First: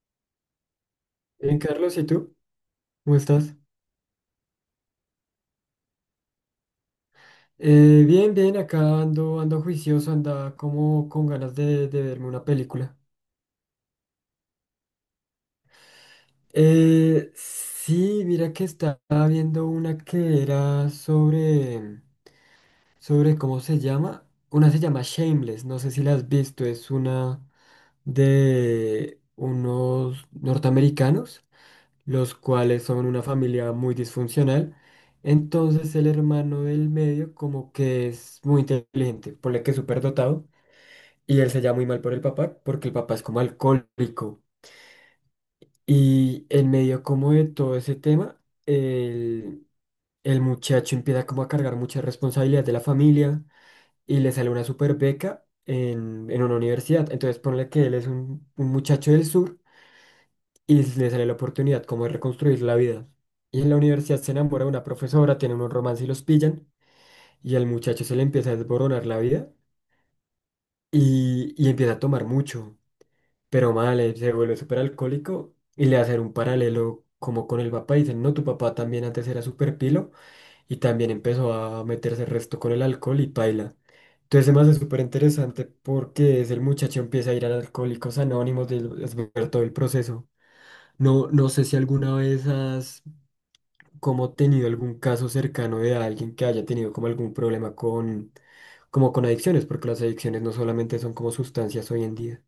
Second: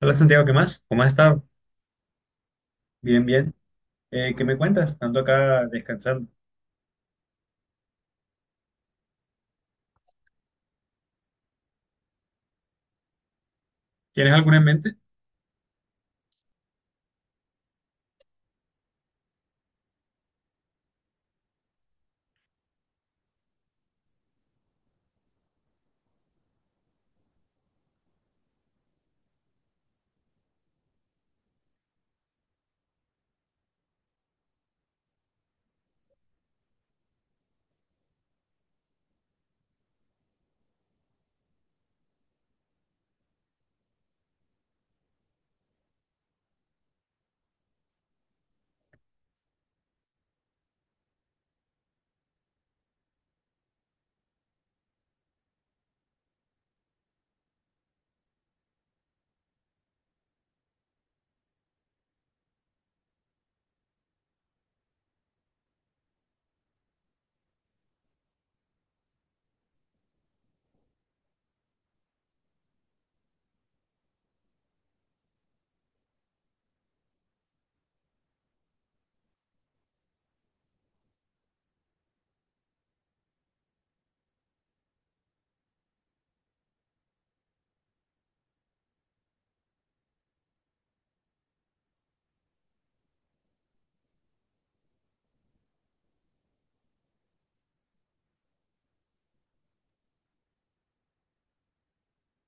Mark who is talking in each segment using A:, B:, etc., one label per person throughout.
A: Hola Santiago, ¿qué más? ¿Cómo has estado?
B: Bien, Carlos, ¿y tú? ¿Cómo
A: Bien, bien.
B: estás?
A: ¿Qué me cuentas? Ando acá descansando.
B: Bien, bien, acá ando, ando juicioso, anda como con ganas de verme una película.
A: ¿Tienes alguna en mente?
B: Sí, mira que estaba viendo una que era sobre, ¿cómo se llama? Una se llama Shameless, no sé si la has visto, es una de unos norteamericanos los cuales son una familia muy disfuncional. Entonces el hermano del medio como que es muy inteligente, ponle que es súper dotado, y él se llama muy mal por el papá, porque el papá es como alcohólico. Y en medio como de todo ese tema, el, el muchacho empieza como a cargar muchas responsabilidades de la familia y le sale una super beca en una universidad. Entonces ponle que él es un muchacho del sur y le sale la oportunidad como de reconstruir la vida. Y en la universidad se enamora de una profesora, tienen un romance y los pillan, y al muchacho se le empieza a desboronar la vida y empieza a tomar mucho, pero mal, se vuelve súper alcohólico y le hacen un paralelo como con el papá, y dicen, no, tu papá también antes era súper pilo y también empezó a meterse el resto con el alcohol y paila. Entonces además es súper interesante porque es el muchacho empieza a ir a Alcohólicos Anónimos de, es ver todo el proceso. No, no sé si alguna vez has como tenido algún caso cercano de alguien que haya tenido como algún problema con, como con adicciones, porque las adicciones no solamente son como sustancias hoy en día.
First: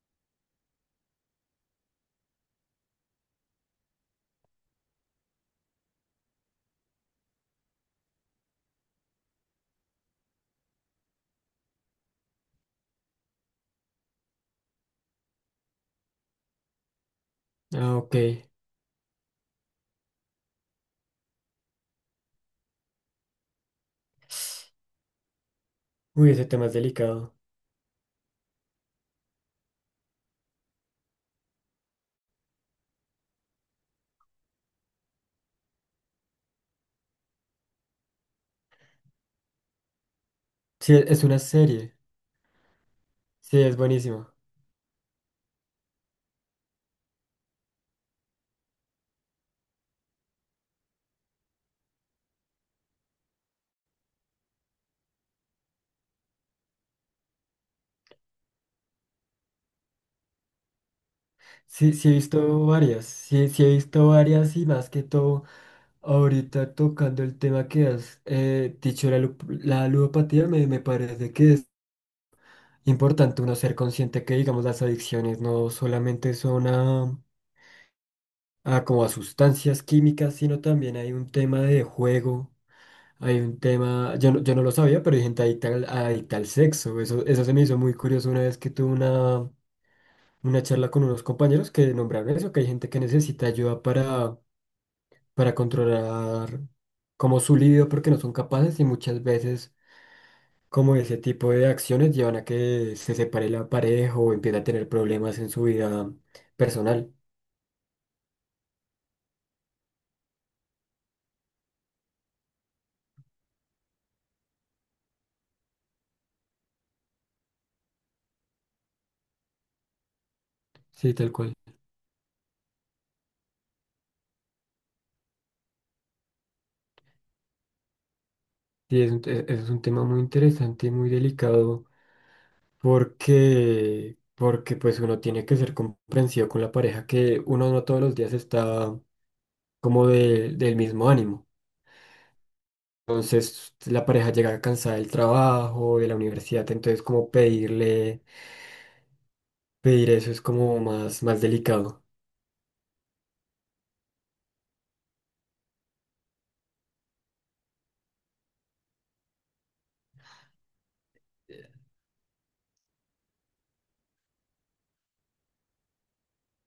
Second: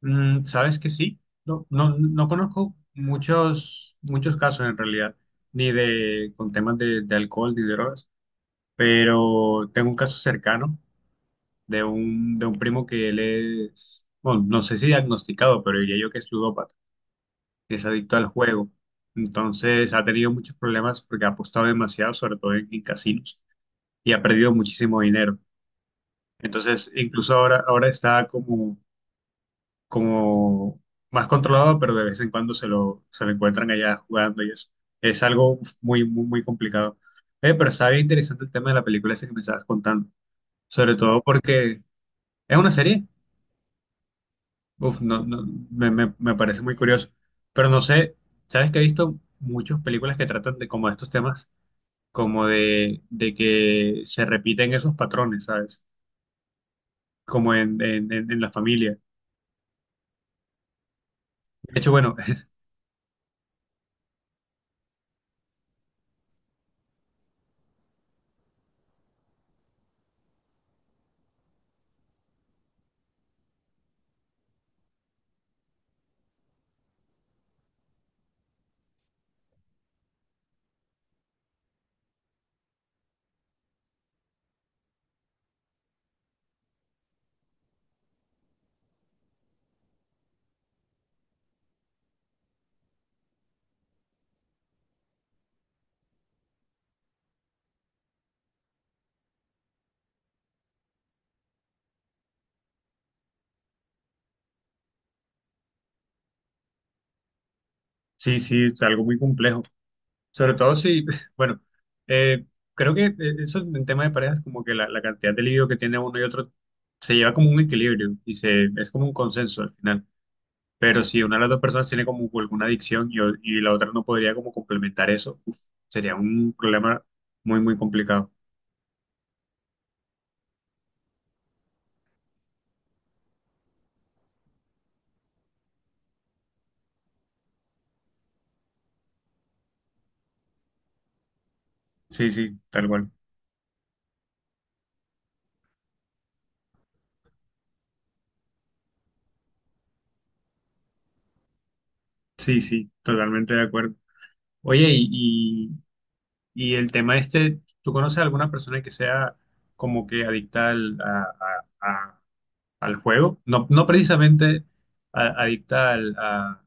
A: Mm, sabes que sí, no, no conozco muchos casos en realidad, ni de con temas de alcohol ni drogas, pero tengo un caso cercano de un primo que él es, bueno, no sé si diagnosticado, pero diría yo que es ludópata, que es
B: Ah, ok.
A: adicto al juego. Entonces ha tenido muchos problemas porque ha apostado demasiado, sobre todo en casinos, y ha perdido muchísimo dinero.
B: Uy, ese tema es
A: Entonces, incluso
B: delicado.
A: ahora está como, como más controlado, pero de vez en cuando se lo encuentran allá jugando y eso. Es algo muy, muy, muy complicado. Pero está bien interesante el tema de la película esa que me estabas contando.
B: Sí,
A: Sobre todo
B: es una
A: porque
B: serie.
A: es una serie.
B: Sí, es buenísimo.
A: Uf, no, no, me parece muy curioso. Pero no sé, sabes que he visto muchas películas que tratan de como de estos temas, como de que se repiten esos patrones, ¿sabes? Como en, en la familia. De hecho,
B: Sí, sí he
A: bueno,
B: visto varias. Sí, sí he visto varias y más que todo, ahorita tocando el tema que has dicho, la ludopatía, me parece que es importante uno ser consciente que, digamos, las adicciones no solamente son a como a sustancias químicas, sino también hay un tema de juego, hay un tema, yo no lo sabía, pero hay gente adicta al sexo. Eso se me hizo muy curioso una vez que tuve una charla con unos compañeros que nombraron eso, que hay gente que necesita ayuda para controlar como su libido porque no son capaces y muchas veces como ese tipo de acciones llevan a que se separe la pareja o empiece a tener problemas en su vida personal.
A: sí, sí, es algo muy complejo. Sobre todo si, bueno, eh, creo que eso en tema de parejas, como que la cantidad de libido que tiene uno y otro se lleva como un equilibrio y se, es como un consenso al final. Pero
B: Sí,
A: si
B: tal
A: una de las
B: cual.
A: dos personas tiene como alguna adicción y la otra no podría como complementar eso, uf, sería un problema muy, muy complicado.
B: Sí, es es un tema muy interesante y muy delicado porque pues uno tiene que ser comprensivo con la pareja que uno no todos los días está como del mismo ánimo.
A: Sí, sí, tal cual.
B: Entonces la pareja llega cansada del trabajo, de la universidad, entonces como pedir eso es como más, más delicado.
A: Sí, sí, totalmente de acuerdo. Oye, y, y el tema este, ¿tú conoces a alguna persona que sea como que a, al juego? No, no precisamente adicta al, a,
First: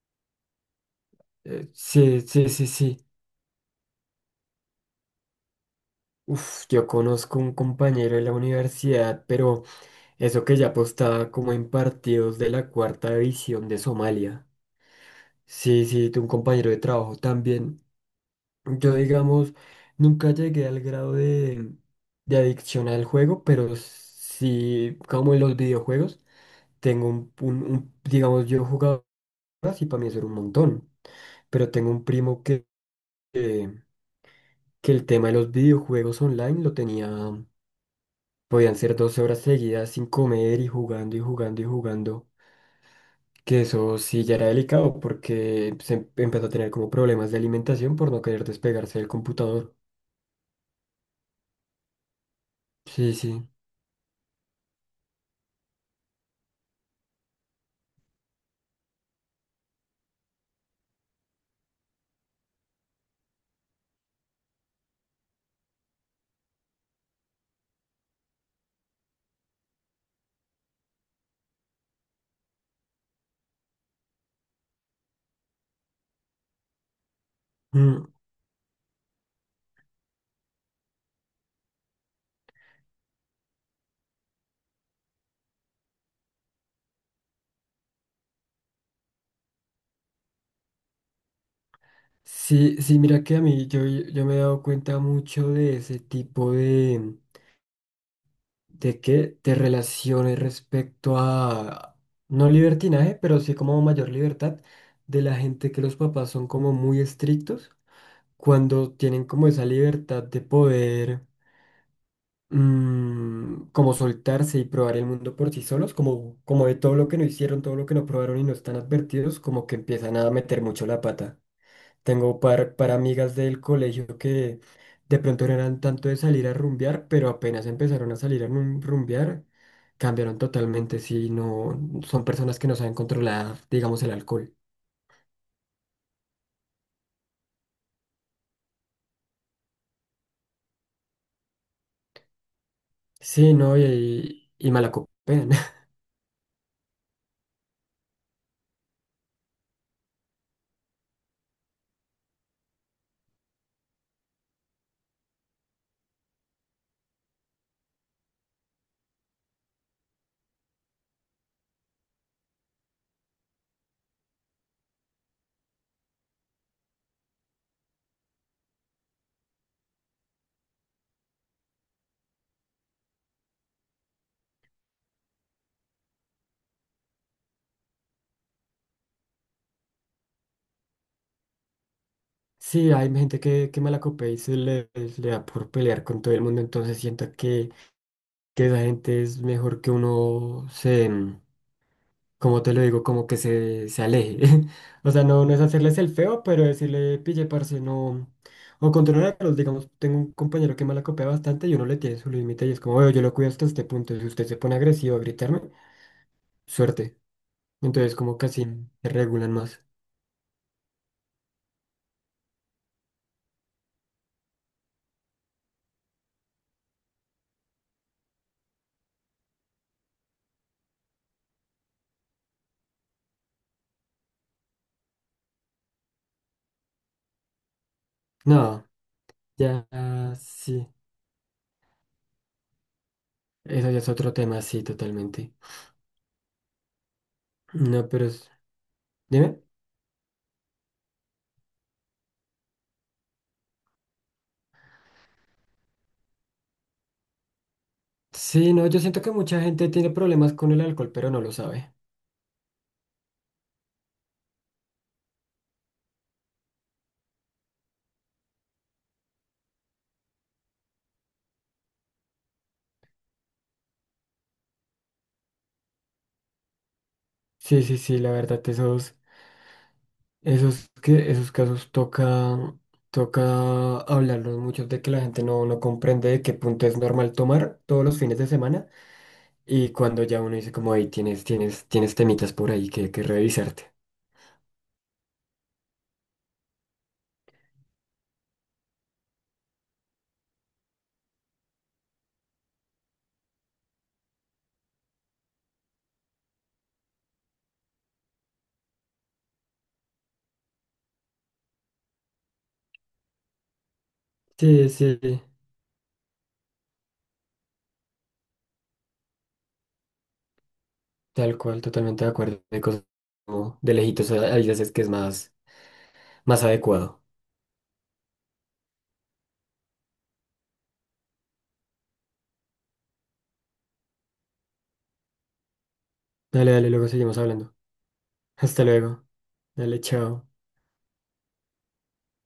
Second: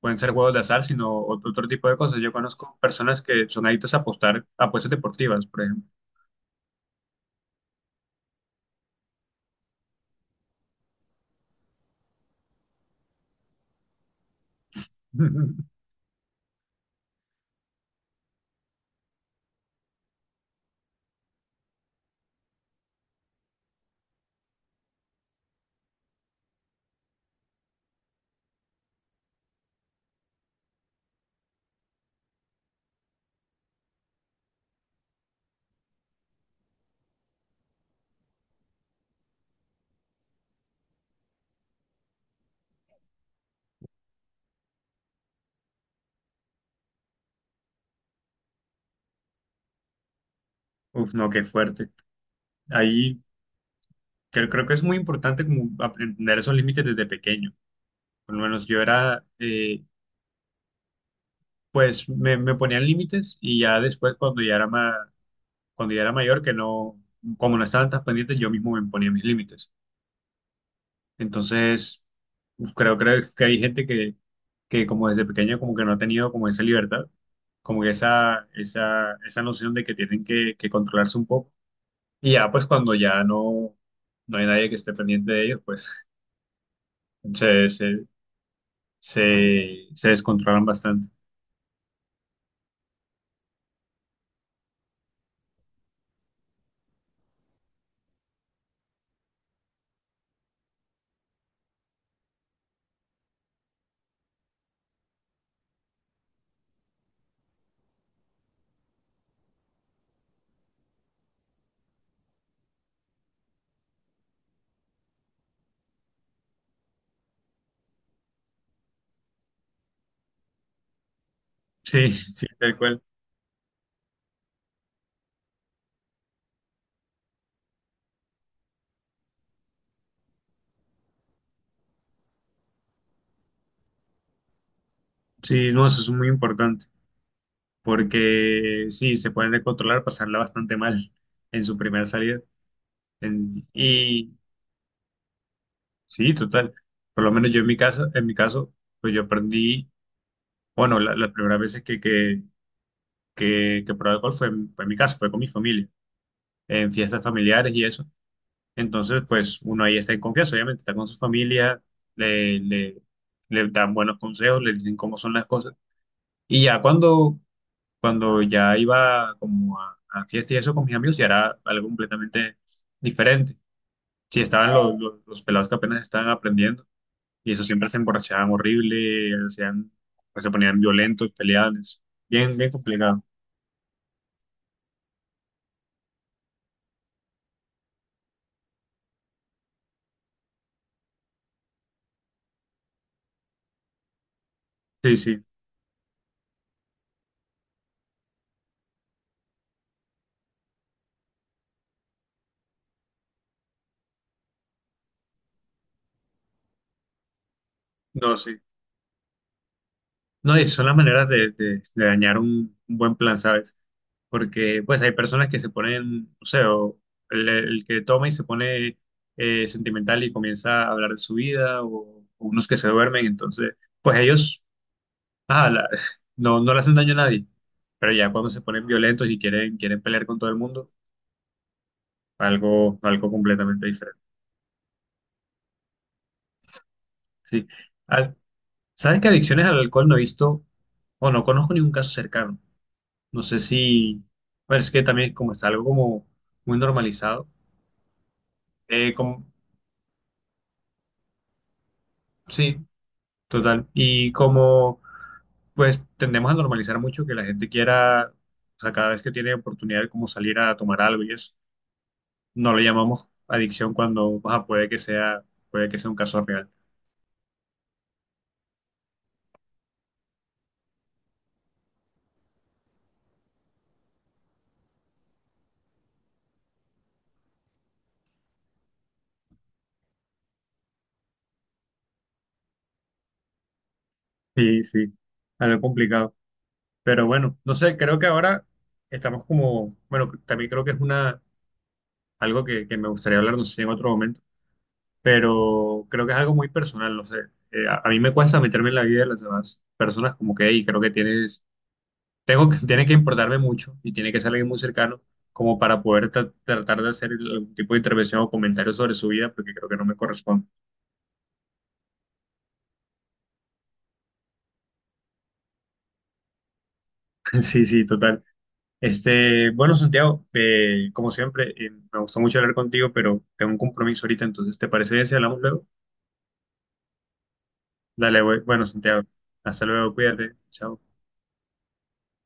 A: pueden ser juegos de azar, sino otro tipo de cosas.
B: Sí,
A: Yo
B: sí, sí,
A: conozco
B: sí.
A: personas que son adictas a apostar a apuestas deportivas, por ejemplo.
B: Uf, yo conozco un compañero de la universidad, pero eso que ya apostaba como en partidos de la cuarta división de Somalia. Sí, sí, de un compañero de trabajo también. Yo, digamos, nunca llegué al grado de adicción al juego, pero sí, como en los videojuegos, tengo digamos, yo jugaba y para mí eso era un montón, pero tengo un primo que, que el tema de los videojuegos online lo tenía, podían ser 12 horas seguidas sin comer y jugando y jugando y jugando. Que eso sí ya era delicado porque empezó a tener como problemas de alimentación por no querer despegarse del computador.
A: Uf, no, qué fuerte.
B: Sí,
A: Ahí
B: sí.
A: creo que es muy importante como aprender esos límites desde pequeño. Por lo menos yo era, pues me ponían límites y ya después cuando ya era cuando ya era mayor, que no, como no estaban tan pendientes, yo mismo me ponía mis límites. Entonces, uf, creo que hay gente que como desde pequeño como que no ha tenido como esa libertad, como que
B: Mm.
A: esa noción de que tienen que controlarse un poco. Y ya pues cuando ya no, no hay nadie que esté pendiente de ellos, pues se, se, se descontrolan bastante.
B: Sí, sí, mira que a mí yo me he dado cuenta mucho de ese tipo de que de relaciones respecto a, no libertinaje, pero sí como mayor libertad de la gente que los papás son como muy estrictos cuando tienen como esa libertad de poder. Mm, como soltarse y probar el mundo por sí solos, como, como de todo lo que no hicieron, todo lo que no probaron y no están advertidos, como que empiezan a meter mucho la pata.
A: Sí,
B: Tengo
A: sí, tal
B: par
A: cual.
B: amigas del colegio que de pronto no eran tanto de salir a rumbear, pero apenas empezaron a salir a rumbear, cambiaron totalmente, si no, son personas que no saben controlar, digamos, el alcohol.
A: Sí, no, eso es muy importante, porque sí, se pueden descontrolar, pasarla bastante mal en su primera salida. En-
B: Sí, no,
A: y,
B: y malacopean.
A: Sí, total. Por lo menos yo en mi caso, pues yo aprendí, bueno, las primeras veces que probé alcohol fue, fue en mi casa, fue con mi familia, en fiestas familiares y eso. Entonces, pues uno ahí está en confianza, obviamente, está con su familia, le, le, le dan buenos consejos, le dicen cómo son las cosas. Y ya cuando, cuando ya iba como a fiestas y eso con mis amigos, ya era algo completamente diferente. Si estaban los pelados que apenas estaban aprendiendo y eso siempre se emborrachaban horrible, hacían, pues, se ponían violentos, peleables. Bien, bien
B: Sí, hay
A: complicado.
B: gente que malacopea y le da por pelear con todo el mundo, entonces siento que esa gente es mejor que uno se, mm, como te lo digo, como que se aleje. O
A: Sí,
B: sea,
A: sí.
B: no, no es hacerles el feo, pero decirle, pille, parce, no. O controlarlos, digamos, tengo un compañero que me la copia bastante y uno le tiene su límite y es como, "Oye, yo lo cuido hasta este punto, si usted se pone agresivo a gritarme, suerte. Entonces,
A: No,
B: como
A: sí.
B: casi se regulan más.
A: No, y son las maneras de, de dañar un buen plan, ¿sabes? Porque, pues, hay personas que se ponen, o sea, o el que toma y se pone sentimental y comienza a hablar de su vida, o unos que se duermen, entonces, pues ellos, ah, no, no le hacen daño a nadie. Pero ya cuando se
B: No,
A: ponen violentos y quieren,
B: ya,
A: quieren pelear
B: ah,
A: con todo el mundo,
B: sí.
A: algo, algo completamente
B: Eso ya es
A: diferente.
B: otro tema, sí, totalmente.
A: Sí.
B: No, pero
A: Al-
B: es...
A: ¿sabes que
B: Dime.
A: adicciones al alcohol no he visto o no conozco ningún caso cercano? No sé si, bueno, es que también como está algo como muy normalizado.
B: Sí, no, yo siento que
A: Como,
B: mucha gente tiene problemas con el alcohol, pero no lo sabe.
A: sí, total. Y como pues tendemos a normalizar mucho que la gente quiera, o sea, cada vez que tiene oportunidad de como salir a tomar algo y eso, no lo llamamos adicción cuando, o sea, puede que sea un caso real.
B: Sí, sí, sí, la verdad, esos casos toca hablarlos mucho de que la gente no, no comprende de qué punto es normal tomar todos los fines de semana y cuando ya uno dice como, ahí tienes temitas por ahí que revisarte.
A: Sí, sí, algo complicado. Pero bueno, no sé, creo que ahora estamos como, bueno, también creo que es una algo que me gustaría hablar, no sé si en otro momento, pero creo que es algo muy personal, no sé. A mí me cuesta meterme en la vida de las demás personas, como que, y creo que tienes, tengo que, tiene que importarme mucho y tiene que ser alguien muy
B: Sí,
A: cercano
B: sí,
A: como para poder tratar de hacer algún tipo de intervención o comentario sobre su vida, porque creo que no me corresponde.
B: tal cual, totalmente de acuerdo. De cosas como de lejitos hay veces es que es más, más adecuado.
A: Sí, sí, total. Este, bueno, Santiago, como siempre, me gustó mucho hablar contigo, pero tengo un compromiso ahorita, entonces, ¿te parece bien si hablamos luego?
B: Dale, dale, luego seguimos hablando.
A: Dale, güey.
B: Hasta
A: Bueno, Santiago,
B: luego.
A: hasta
B: Dale,
A: luego,
B: chao.
A: cuídate, chao.